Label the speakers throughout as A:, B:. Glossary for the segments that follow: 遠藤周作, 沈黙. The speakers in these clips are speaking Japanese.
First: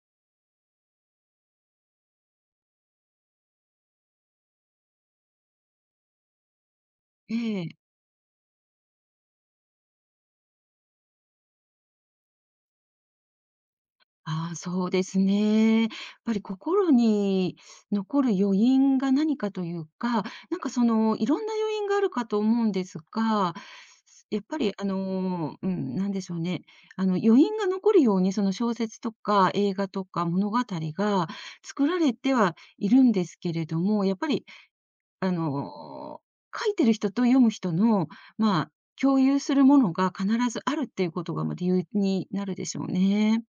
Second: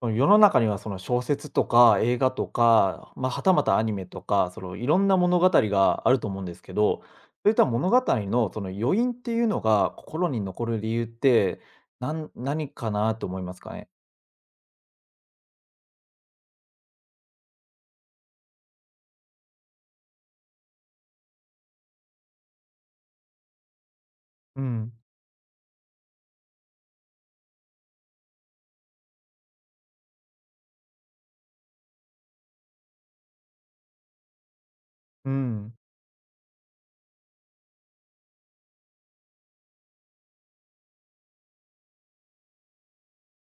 A: その世の中にはその小説とか映画とか、まあ、はたまたアニメとか、そのいろんな物語があると思うんですけど、
B: え
A: そういった
B: え。
A: 物語のその余韻っていうのが心に残る理由って、何かなと思いますかね？
B: ああ、そうですね。やっぱり心に残る余韻が何かというか、なんかいろんな余韻があるかと思うんですが、やっぱ
A: う
B: り
A: ん、
B: うん、なんでしょうね。余韻が残るように、その小説とか映画とか物語が作られてはいるんですけれども、やっぱり、
A: う
B: あ
A: ん。
B: の、書いてる人と読む人の、まあ、共有するものが必ずあるっていうことが、ま、理由になるでしょうね。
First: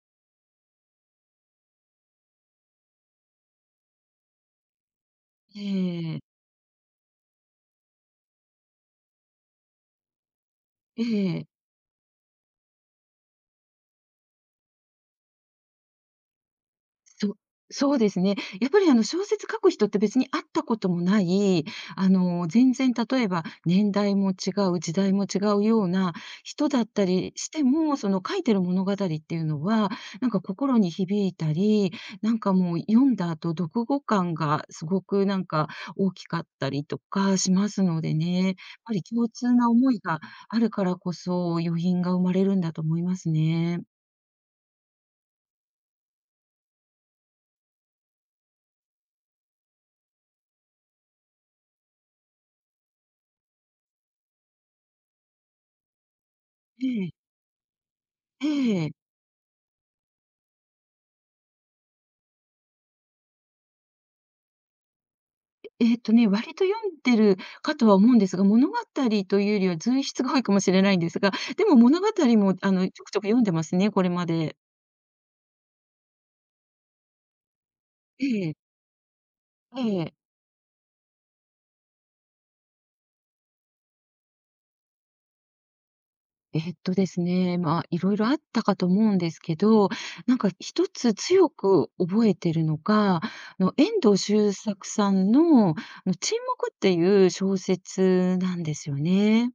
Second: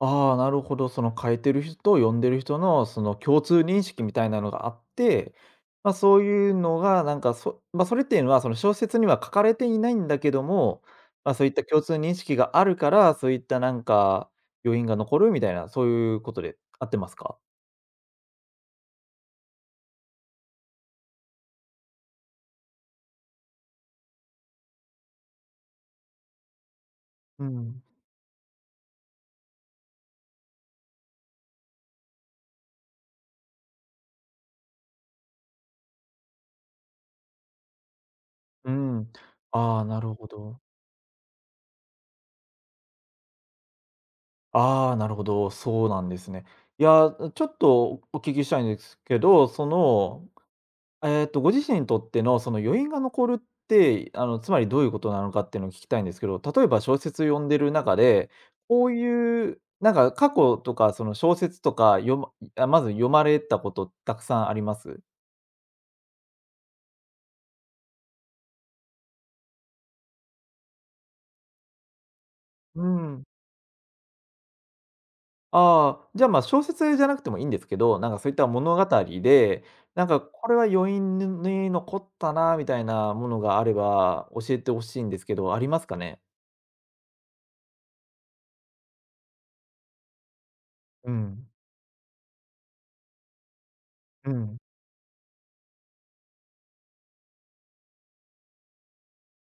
A: ああ、なるほど。その書いてる人と読んでる人のその共通認識みたいなのがあって、
B: え
A: まあ、そ
B: え、
A: ういうのがなんか、まあ、それっていうのは、その小説には書かれていないんだけども、
B: え
A: まあ、そう
B: え、
A: いった共通認識があるから、そういったなんか余韻が残るみたいな、そういうことで合ってますか？
B: そそうですね。やっぱりあの小説書く人って別に会ったこともない、全然例えば年代も違う、時代も違うような人だったり
A: う
B: して
A: ん。
B: も、その書いてる物語っていうのは、なんか心に響いたり、なんかもう読んだ後、読後感がすごくなんか大きかったりとかしますのでね。やっ
A: う
B: ぱり
A: ん。
B: 共通な
A: ああ、
B: 思い
A: なる
B: が
A: ほ
B: あ
A: ど。
B: るからこそ、余韻が生まれるんだと思いますね。
A: ああ、なるほど、そうなんですね。いや、ちょっとお聞きしたいんですけど、そのご自身にとってのその余韻が残るって、つまりどういうことなのかっていうのを聞きたいんですけど、例えば
B: え
A: 小
B: え、
A: 説読んでる中で、
B: え
A: こ
B: え。
A: ういう、なんか過去とかその小説とか読まあ、まず読まれたことたくさんあります？
B: 割と読んでるかとは思うんですが、物語というよりは随筆が多いかもしれないんですが、でも物語も
A: う
B: ちょくちょ
A: ん。
B: く読んでますね、これまで。
A: ああ、じゃ、ま、小説じゃなくてもいいんですけど、なんか
B: え
A: そういった
B: え、
A: 物語で、
B: え
A: なん
B: え。
A: かこれは余韻に残ったなみたいなものがあれば教えてほしいんですけど、ありますかね？
B: ですね、まあ、いろいろあったかと思うんですけど、なんか一
A: う
B: つ
A: ん。
B: 強く覚えてるのが、遠藤
A: う
B: 周
A: ん。
B: 作さんの、沈黙っていう小説なんですよね。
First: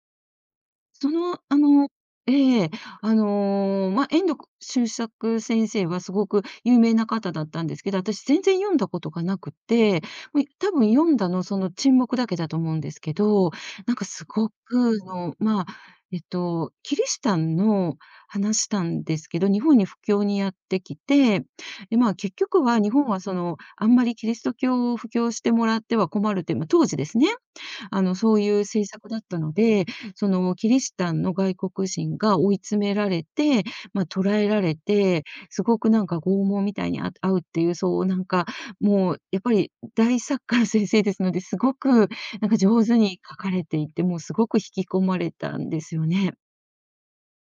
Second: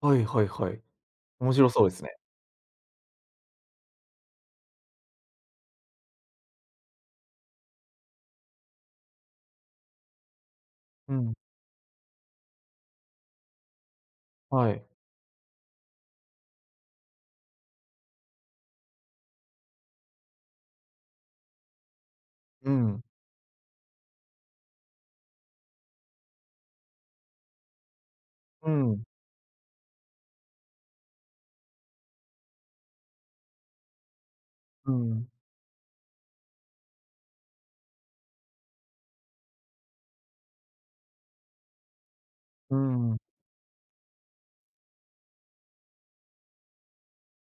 A: はいはいはい。
B: その、
A: 面
B: あ
A: 白そ
B: の
A: うですね。
B: ええ、まあ、遠藤周作先生はすごく有名な方だったんですけど、私全然読んだことがなくて、もう多分読
A: う
B: んだ
A: ん。
B: のその沈黙だけだと思うんですけど、なんかすご
A: はい。
B: くの、まあ、キリシタンの話なんですけど、日本に布教にやってきて、で、まあ、結局
A: う
B: は日
A: ん。
B: 本はその、あんまりキリスト教を布教してもらっては困るって、ま、当時ですね。そういう
A: う
B: 政
A: ん。
B: 策だったので、そのキリシタンの外国人が追い詰められて、まあ、捕らえられ
A: う
B: て、
A: ん。
B: すごくなんか拷問みたいに遭うっていう、そうなんか、もうやっぱり大作家の先生ですので、すごくなんか
A: う
B: 上手
A: ん。
B: に書かれていて、もうすごく引き込まれたんですよね。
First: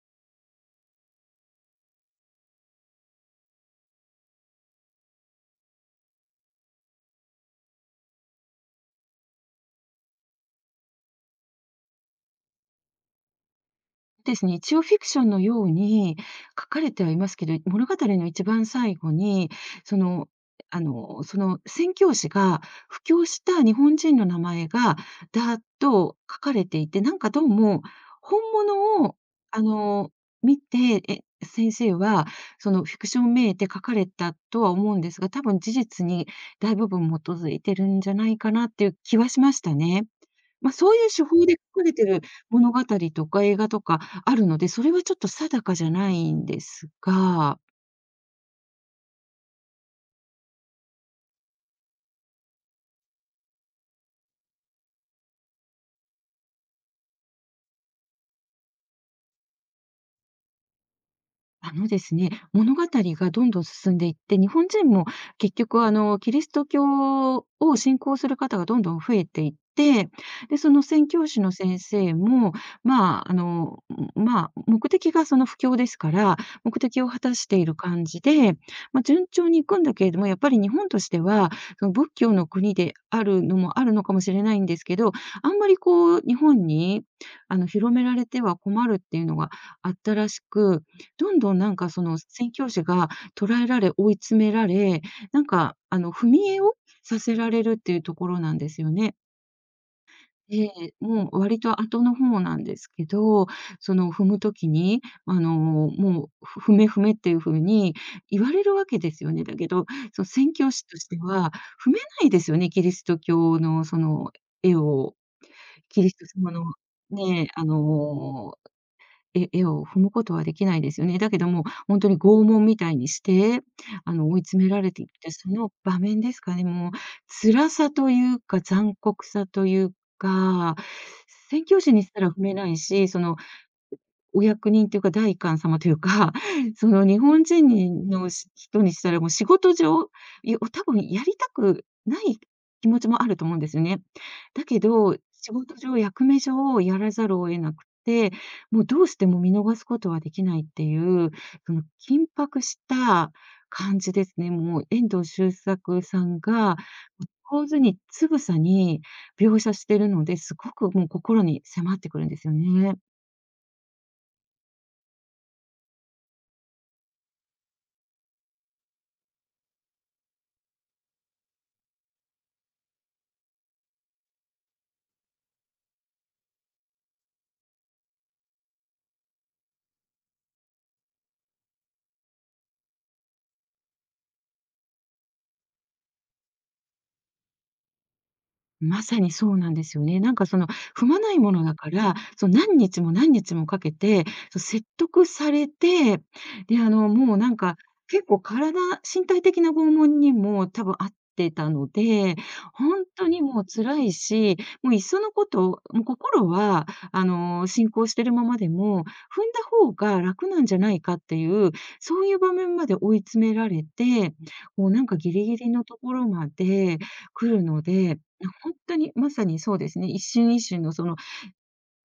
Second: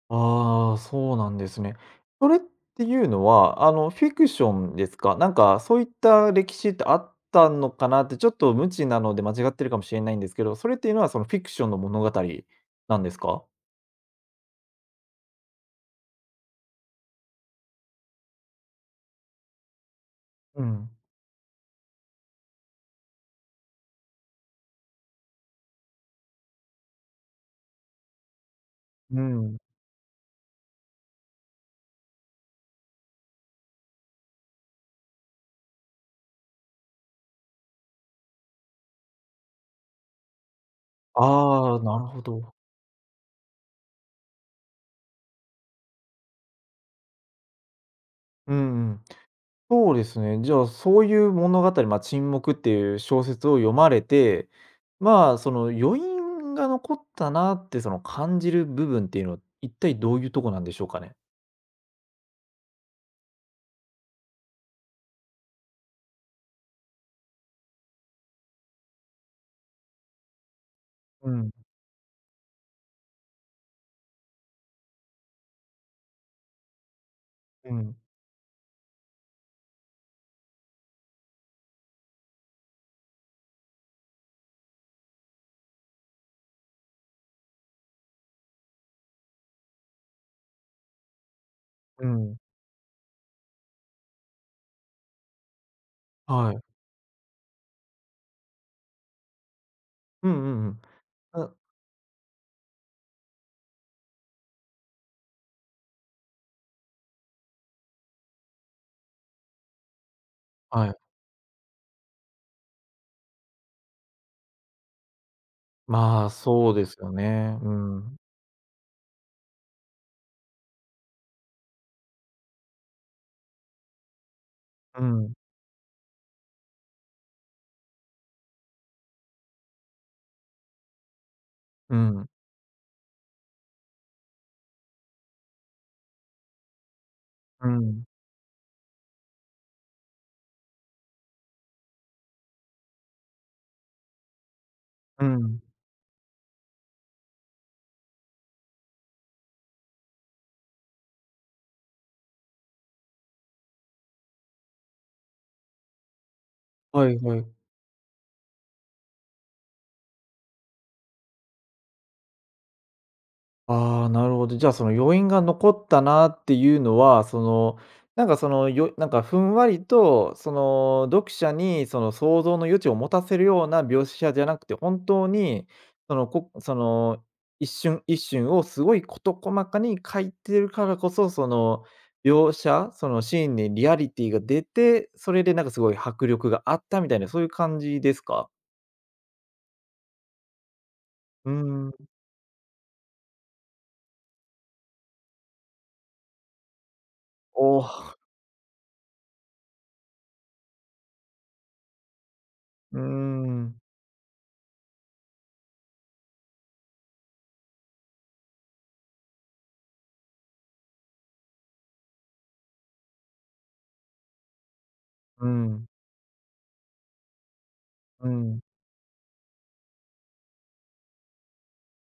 A: ああ、そうなんですね。それっていうのは、フィクションですか？なんか、そういった歴史ってあったのかなって、ちょっと無知なので間違ってるかもしれないんですけど、それっていうのは、その、フィクションの物語なんですか？
B: ですね、一応フィクションのように書かれてはいますけど、物語の一番最後に、その、
A: うん。
B: その宣教師が布教した日本人の名前がだーっと書かれていて、なんかどうも本物を、
A: うん。
B: あの、見て、先生はそのフィクションめいて書かれたとは思うんですが、多分事実に大部分基づいてるんじゃないかなっていう気はしましたね。まあ、そういう手法で
A: ああ、
B: 書かれ
A: なる
B: て
A: ほ
B: る
A: ど。
B: 物語とか映画とかあるので、それはちょっと定かじゃないんですが、
A: うんうん。そうですね。じゃあ、そういう物語、まあ、沈黙っていう小説を読まれて、まあ、その余韻が残ったなって、その感じる部分っていうのは、一体どういうとこなんでしょうかね？
B: あのですね、物語がどんどん進んでいって、日本人も結局キリスト教を信仰する方がどんどん増えていって、で、その宣教
A: う
B: 師
A: ん、
B: の先生も、まあ、まあ、目的がその布教ですから、目的を果たしてい
A: う
B: る
A: ん、
B: 感じで、まあ、順調に行くんだけれども、やっぱり日本としては、その仏教の国であるのもあるのかもしれないんですけど、あんまりこう日本に広められては困るっていうのがあったらしく、どんどんなんかそ
A: う
B: の
A: ん。
B: 宣教師が捉えられ、追い詰められ、なんかあの踏み
A: は
B: 絵
A: い。
B: をさせられるっていうところなんですよね。
A: うんうんう
B: で
A: ん。
B: もう
A: あ、
B: 割と後の方なんですけど、その踏む時に、もう、踏め踏めっていう風に言われるわけですよね。だけど、その宣教師
A: はい。
B: としては踏めないですよね、キリスト教のその絵を、キリス
A: ま
B: ト
A: あ、
B: 様の
A: そうですよ
B: ね、
A: ね。
B: あ
A: うん。
B: のえ絵を踏むことはできないですよね。だけども、本当に拷問みたいにして、追い詰められて
A: う
B: いって、
A: ん。
B: その場面ですかね、もう辛さというか、残酷さというか、宣教師
A: う
B: にした
A: ん。
B: ら踏めないし、そのお役人というか、第一官様というか、その日本
A: う
B: 人に
A: ん。
B: のし人にしたら、もう仕事上、多分やりたくない気持ちもあると思うんですよね。だけど、
A: う
B: 仕
A: ん。
B: 事上、役目上やらざるを得なくて、もうどうしても見逃すことはできないっていう、その緊迫した感じですね。もう遠藤周作さんが、も
A: はいは
B: う
A: い。
B: 上手につぶさに描写してるので、すごくもう心に迫ってくるんですよね。
A: ああ、なるほど。じゃあ、その余韻が残ったなっていうのは、その、なんかその、なんかふんわりと、その、読者にその想像の余地を持たせるような描写じゃなくて、本当に、その、一瞬一瞬をすごい事細かに書いてるからこそ、その、描写、そのシーンにリアリティが出て、それでなんかすごい迫力があったみたいな、そういう感じですか？
B: まさにそうなんですよね。なんかその踏まない
A: うー
B: ものだか
A: ん。
B: ら、その何日も何日もかけて、そう説得されて、で、もうなん
A: お
B: か
A: お、う
B: 結構身体的な拷問にも多分あってたので、
A: ー
B: 本当にもう
A: ん。
B: 辛いし、もういっそのこと、もう心は、進行してるままでも、踏んだ方が楽なんじゃないかっていう、そういう場面まで追い詰められて、もうなんかギリ
A: う
B: ギリの
A: ん。
B: ところまで来るので
A: う
B: いや、
A: ん。
B: まさにそうですね。一瞬一瞬のその、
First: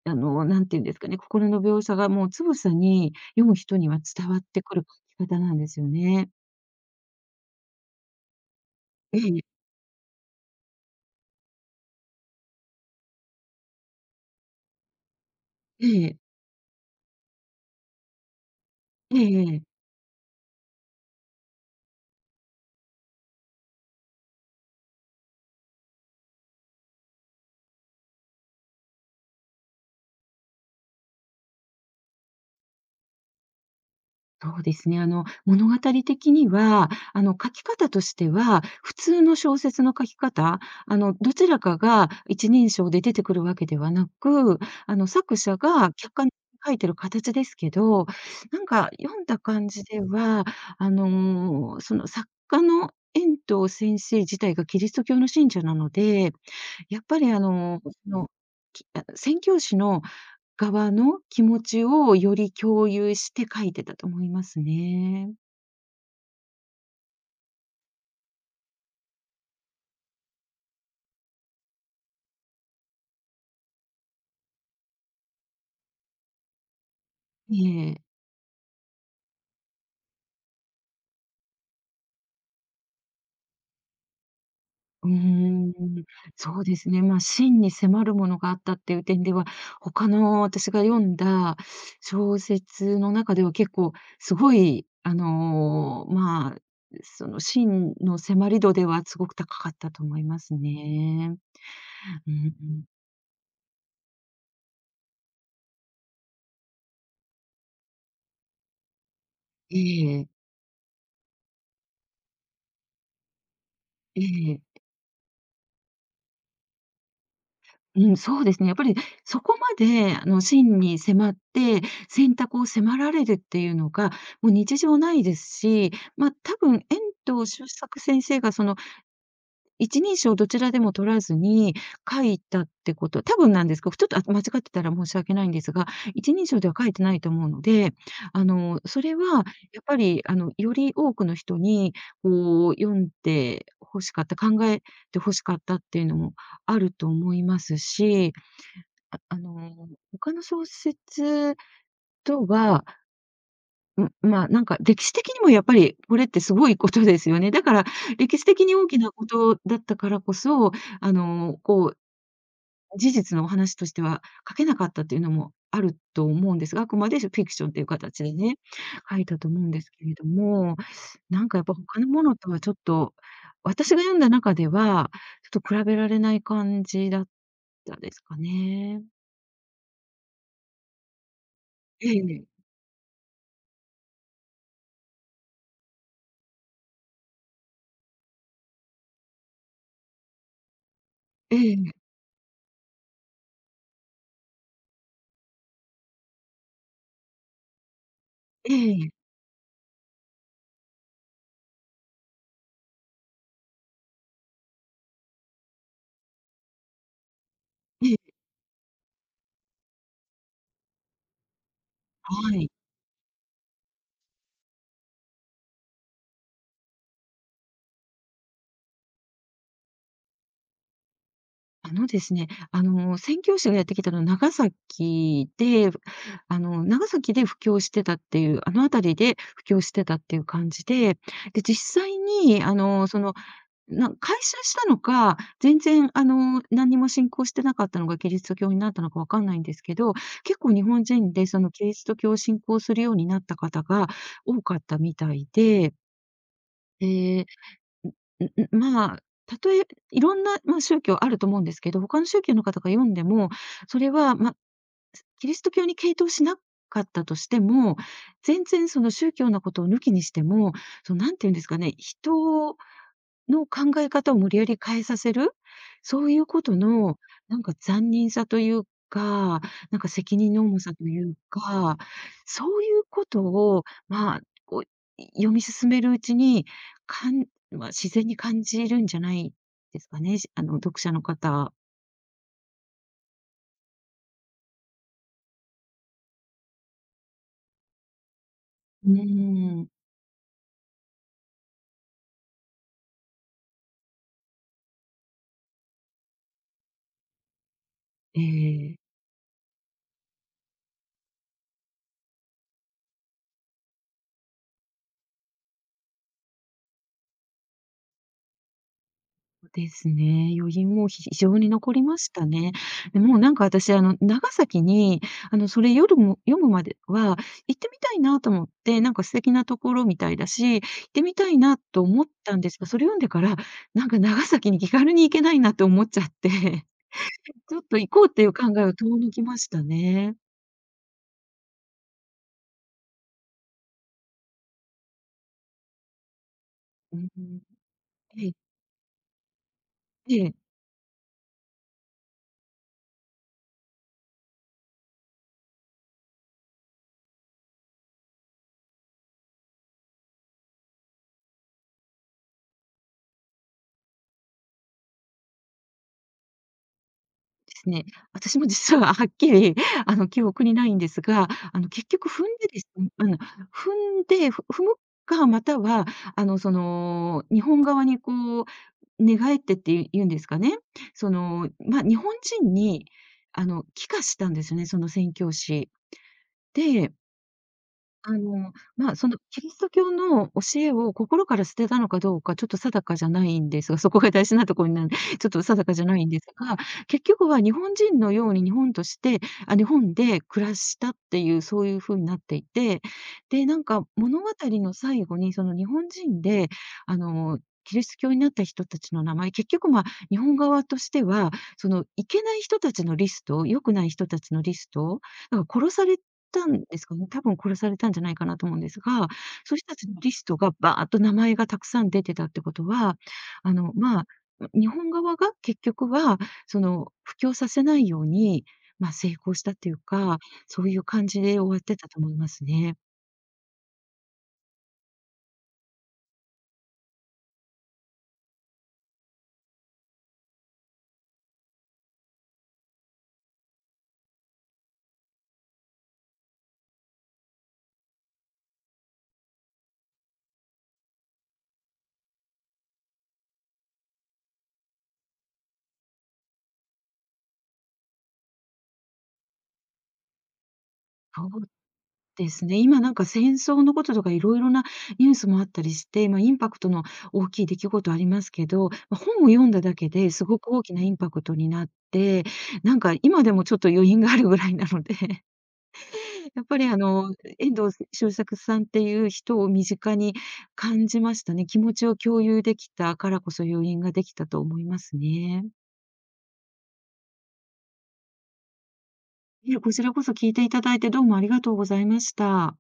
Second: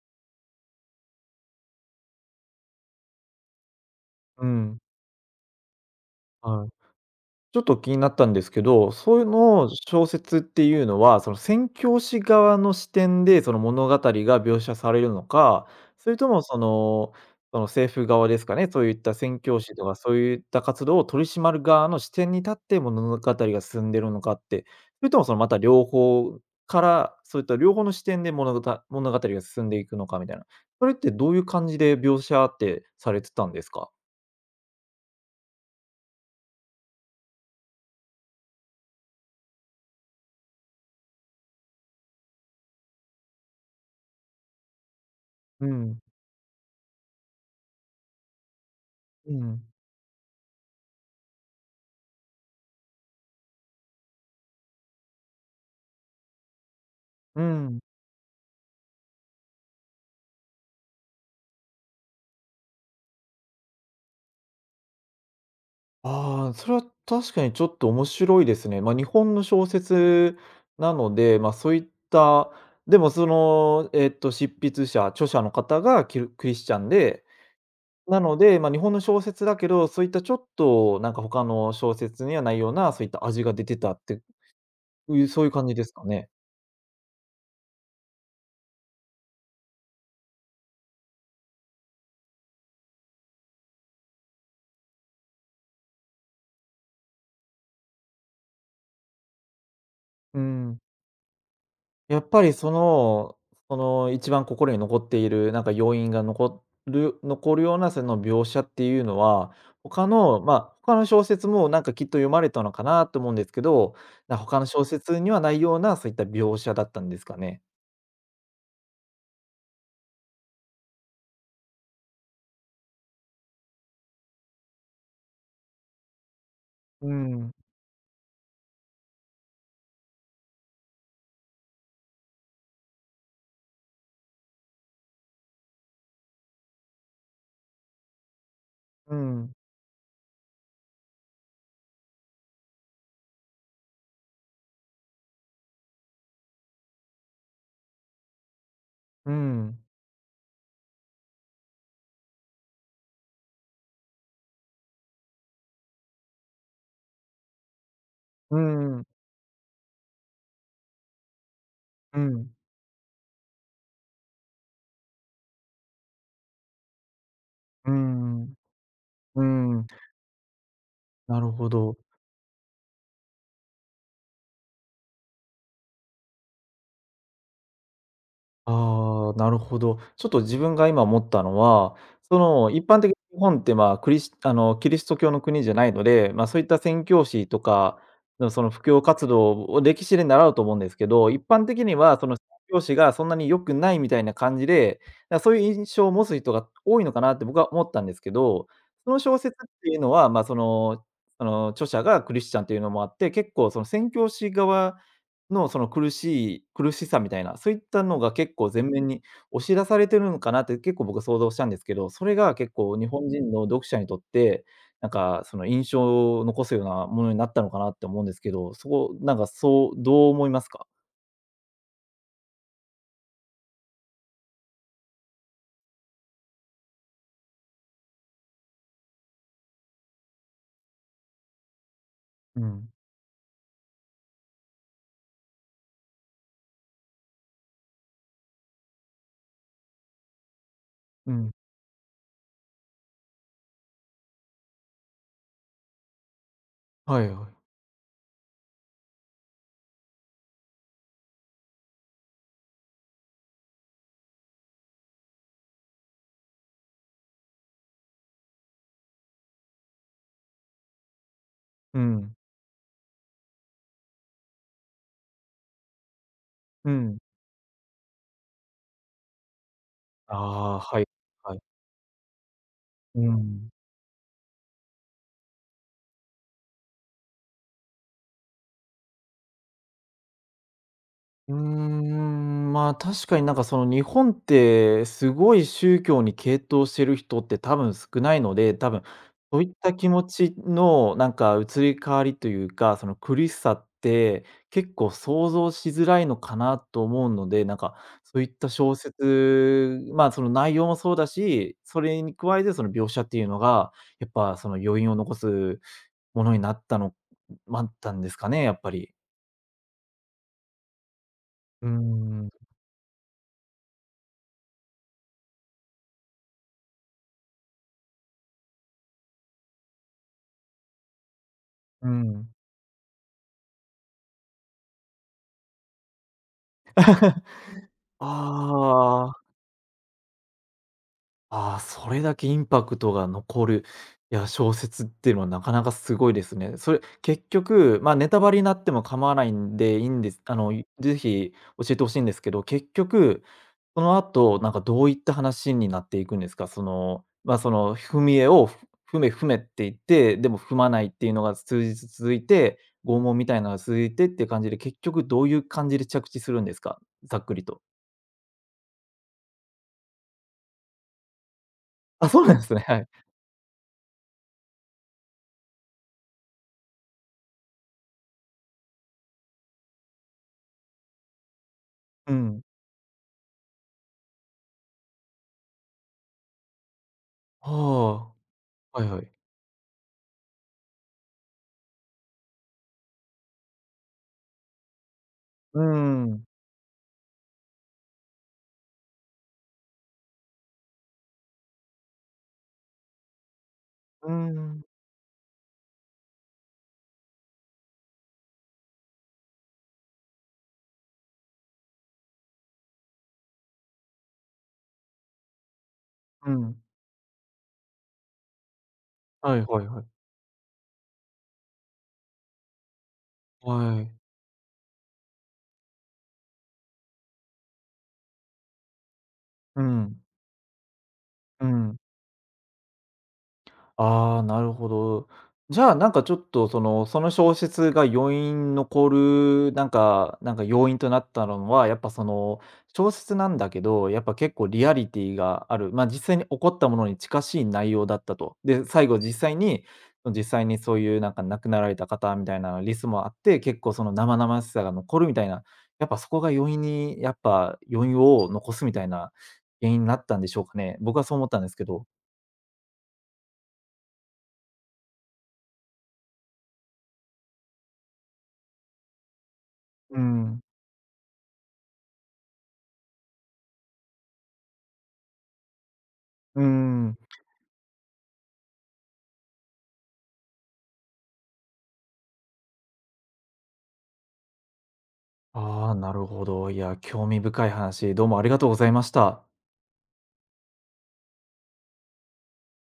B: あの、何て言うんですかね、心の描写がもうつぶさに読む人には伝わっ
A: う
B: てく
A: ん。
B: る書き方なんですよね。
A: はい。ちょっと気になったんですけど、そ
B: え
A: ういう
B: え、
A: のを小説っていうのは、その宣教師側の視点でその物語が描写されるのか、
B: え
A: それ
B: え、
A: ともその、その政府側ですかね、そういった
B: え
A: 宣
B: ええ
A: 教師
B: え。
A: とかそういった活動を取り締まる側の視点に立って物語が進んでるのかって、それともそのまた両方から、そういった両方の視点で物語が進んでいくのかみたいな。それってどういう感じで描写ってされてたんですか？
B: そうですね。物語的には、書き方としては、普通の小説の書き方、どちらかが一人称で出てくるわけではなく、作者
A: う
B: が
A: ん。
B: 客観的に書いてる形ですけど、なんか読ん
A: う
B: だ
A: ん。
B: 感じでは、その作家の遠藤先生自体がキリスト教の信者なので、やっぱり
A: うん。
B: 宣教師の側の気持ちをより共有して書いてたと思いますね。
A: ああ、それは確かにちょっと面白いですね。まあ、日本の小説なので、まあ、そういった、でもその、執筆者、著者の方がクリスチャンで、
B: ええ。
A: なので、まあ、日本の小説だけど、そういったちょっとなんか他の小説にはないような、そういった味が出てたって
B: うー
A: いう、そういう感じ
B: ん、
A: ですかね？
B: そうですね。まあ、真に迫るものがあったっていう点では、他の私が読んだ小説の中では結構すごい、まあ、その真の迫り度ではすごく高かったと思い
A: う
B: ます
A: ん。
B: ね。
A: やっ
B: うん
A: ぱ
B: う
A: りそ
B: ん。
A: の、その一番心に残っている、なんか要因が残るようなその描写っていうのは、
B: え
A: 他
B: え、
A: の、まあ、他の小説もなんかきっと読まれたのかなと思うんですけど、
B: え
A: 他
B: え。
A: の小説にはないようなそういった描写だったんですかね？
B: うん、そうですね。やっぱりそこまで、真に迫って、選択を迫られるっていうのが、もう日常ないですし、ま、多分、
A: う
B: 遠藤
A: ん、
B: 周作先生がその一人称どちらでも取らずに書いたってこと、多分なんですけど、ちょっと、あ、間違ってたら申し訳ないんですが、一人称では書いてないと思うので、そ
A: う
B: れはやっ
A: ん、
B: ぱり、より多くの人に、こう、読んで欲しかった、考えて欲しかったっていうのもあると思いますし
A: うん、
B: 他の小説とは、まあ、なんか歴史的にもやっぱりこれってすごいことですよね。だから歴史
A: う
B: 的に大
A: ん、
B: き
A: うん、
B: なことだったからこそ、こう、事実のお話としては書けなかったっていうのもあると思うんですが、あくまでフィクションという
A: う
B: 形で
A: ん、
B: ね、書いた
A: う
B: と思うんで
A: ん、
B: すけれども、
A: な
B: なん
A: る
B: かやっ
A: ほ
B: ぱ
A: ど。
B: 他のものとはちょっと、私が読んだ中では、ちょっと比べられない感じだったですかね。
A: ああ、なるほど。ちょっと自分が今思ったのは、
B: え
A: そ
B: え、
A: の、一般的に日本ってまあ、クリスあの、キリスト教の国じゃないので、まあ、そういった宣教師とかのその布教活動を歴史で習うと思うんですけど、一般的に
B: え
A: はその宣教師がそんなに良くないみたいな感じで、だからそういう印象を持つ人が多いのかなって僕は思ったんですけど、
B: ええ
A: その
B: え。
A: 小説っていうのは、まあ、その、あの、著者がクリスチャンっていうのもあって、結構その宣教師側の、その苦しさみたいな、そういった
B: え
A: の
B: え、
A: が結構前面に押し出されてるのかなって結構僕は想像したんですけど、それ
B: は
A: が
B: い。
A: 結構日本人の読者にとって、なんかその印象を残すようなものになったのかなって思うんですけど、そこ、なんかそう、どう思いますか？
B: ですね、宣教師がやってきたのは長崎で、長崎で布教してたっていう、あの辺りで布教してたっていう感じで、で、実際
A: う
B: に、
A: ん、
B: な改宗したのか、全然、何にも信仰してなかったのがキリスト教になったのかわかんないんですけど、結構日本
A: う
B: 人で
A: ん、
B: そのキリスト教を信仰するようになった方が多かったみたいで、
A: はい
B: で
A: はい。
B: んんん、まあ、たとえいろんな、まあ、宗教あると思うんですけど、他の宗教の方が読んでも、それは、まあ、キリスト教に傾倒しなかったとしても、全然その宗教のことを抜きにしても、そのなんていうんですかね、
A: うん、
B: 人の考え方を無理やり変えさせる、そういうこと
A: うん。
B: の、なんか残忍さというか、なんか
A: あ
B: 責任の重
A: あ、
B: さ
A: は
B: と
A: い、
B: いう
A: はい。
B: か、そういう
A: う
B: こと
A: ん。
B: を、まあ、こう、読み進めるうちに、かんまあ、自然に感じるんじゃないですかね、し読者の
A: うー
B: 方。
A: ん、まあ、確かになんかその日本ってすごい宗教に傾倒してる人って多分少ないので、多分
B: う
A: そういっ
B: ーん。
A: た気持ちのなんか移り変わりというか、その苦しさって結構想像しづらいのかなと思うので、なんかそ
B: え
A: ういった小
B: え。
A: 説、まあ、その内容もそうだし、それに加えてその描写っていうのが、やっぱその余韻を残すものになったんですかね、やっぱり。
B: そうですね。余韻も非常に
A: うー
B: 残りました
A: ん、
B: ね。で、もうなんか私、あの、長崎に、あの、それ夜も読むまでは行ってみたいなと思って、なんか素敵なところみたいだし、行ってみたいなと
A: う
B: 思っ
A: ん。
B: たんですが、それ読んでから、なんか長崎に気軽に行けないなって思っちゃって、ちょっと行こ
A: あ
B: うっていう考えを遠の
A: あ、
B: きましたね。
A: ああ、それだけインパクトが残る、いや、小説っていうのはなかなかすごいですね。それ、
B: う
A: 結
B: ん。
A: 局、まあ、ネタ
B: え
A: バ
B: え、
A: レになっても構わないんでいいんです。
B: ええ。
A: あの、ぜひ教えてほしいんですけど、結局、その後、なんかどういった話になっていくんですか？その、まあ、その踏み絵を踏め踏めって言って、でも踏まないっていうのが数日続いて、拷問みたいなのが続いてっていう感じで、結局どういう感じで着地するんですか？ざっくり
B: で
A: と。
B: すね、私も実ははっきり、記憶にないんですが、結
A: あ、
B: 局
A: そ
B: 踏ん
A: うなんで
B: で
A: す
B: で
A: ね、
B: す
A: はい。
B: ね踏んで、踏むか、または、日本側にこう、寝返ってってい言うんですかね。その、まあ、日
A: う
B: 本
A: ん。
B: 人に、帰化したんですよね、その宣教師。で
A: ああ、はい
B: まあ、
A: は
B: そ
A: い。
B: のキリスト教の教えを心から捨てたのかどうか、ちょっと定かじゃないんですが、そこが大事なところになる、ちょっと
A: うー
B: 定かじゃないんで
A: ん。
B: すが、結局は日本人のように日本として、あ、日本で暮らしたっていう、そういうふうになっていて、で、なんか
A: うー
B: 物語
A: ん、
B: の最後にその日本人で、あの、キリスト教になった人たちの名前、結局、まあ、日本側としては、そのいけない人たちのリスト、良くない人たちのリスト、だから殺され
A: う
B: た
A: ん。
B: んですかね。多分殺されたんじゃないかなと思うんですが、
A: はい
B: そ
A: は
B: し
A: い
B: た
A: は
B: ちの
A: い。
B: リストがバーっと名前がたくさん出てたってことは、
A: はい。
B: まあ、日本側が結局は、その、布教させないように、まあ、成功したっ
A: う
B: ていう
A: ん、
B: か、そういう感じで
A: う
B: 終わって
A: ん。
B: たと思いますね。
A: ああ、なるほど。じゃあ、なんかちょっとその、その小説が余韻残る、なんか要因となったのは、やっぱその、小説なんだけど、やっぱ結構リアリティがある、ま、実際に起こったものに近しい内容だったと。で、最後実際に、実際にそういうなんか亡くなられた方みたいなリスもあって、結構その生々しさが残るみたいな、やっぱそこが余韻にやっぱ余韻を残すみたいな原因になったんでしょうかね。僕はそう
B: そ
A: 思っ
B: う
A: たんですけど。
B: ですね。今なんか戦争のこととかいろいろなニュースもあったりして、まあ、インパクトの大きい出来事ありますけど、まあ、本を読んだだけ
A: う
B: ですご
A: ん、
B: く大きなインパクトになって、なんか今でもちょっと余韻があるぐらいなので、
A: う
B: やっぱり
A: ん。
B: 遠藤周作さんっていう人を身近に感じましたね。気持ちを共有できたからこそ余韻ができたと思いますね。
A: ああ、なるほど。いや、興味深い話、どうもありがとうございました。
B: いやこちらこそ聞いていただいてどうもありがとうございました。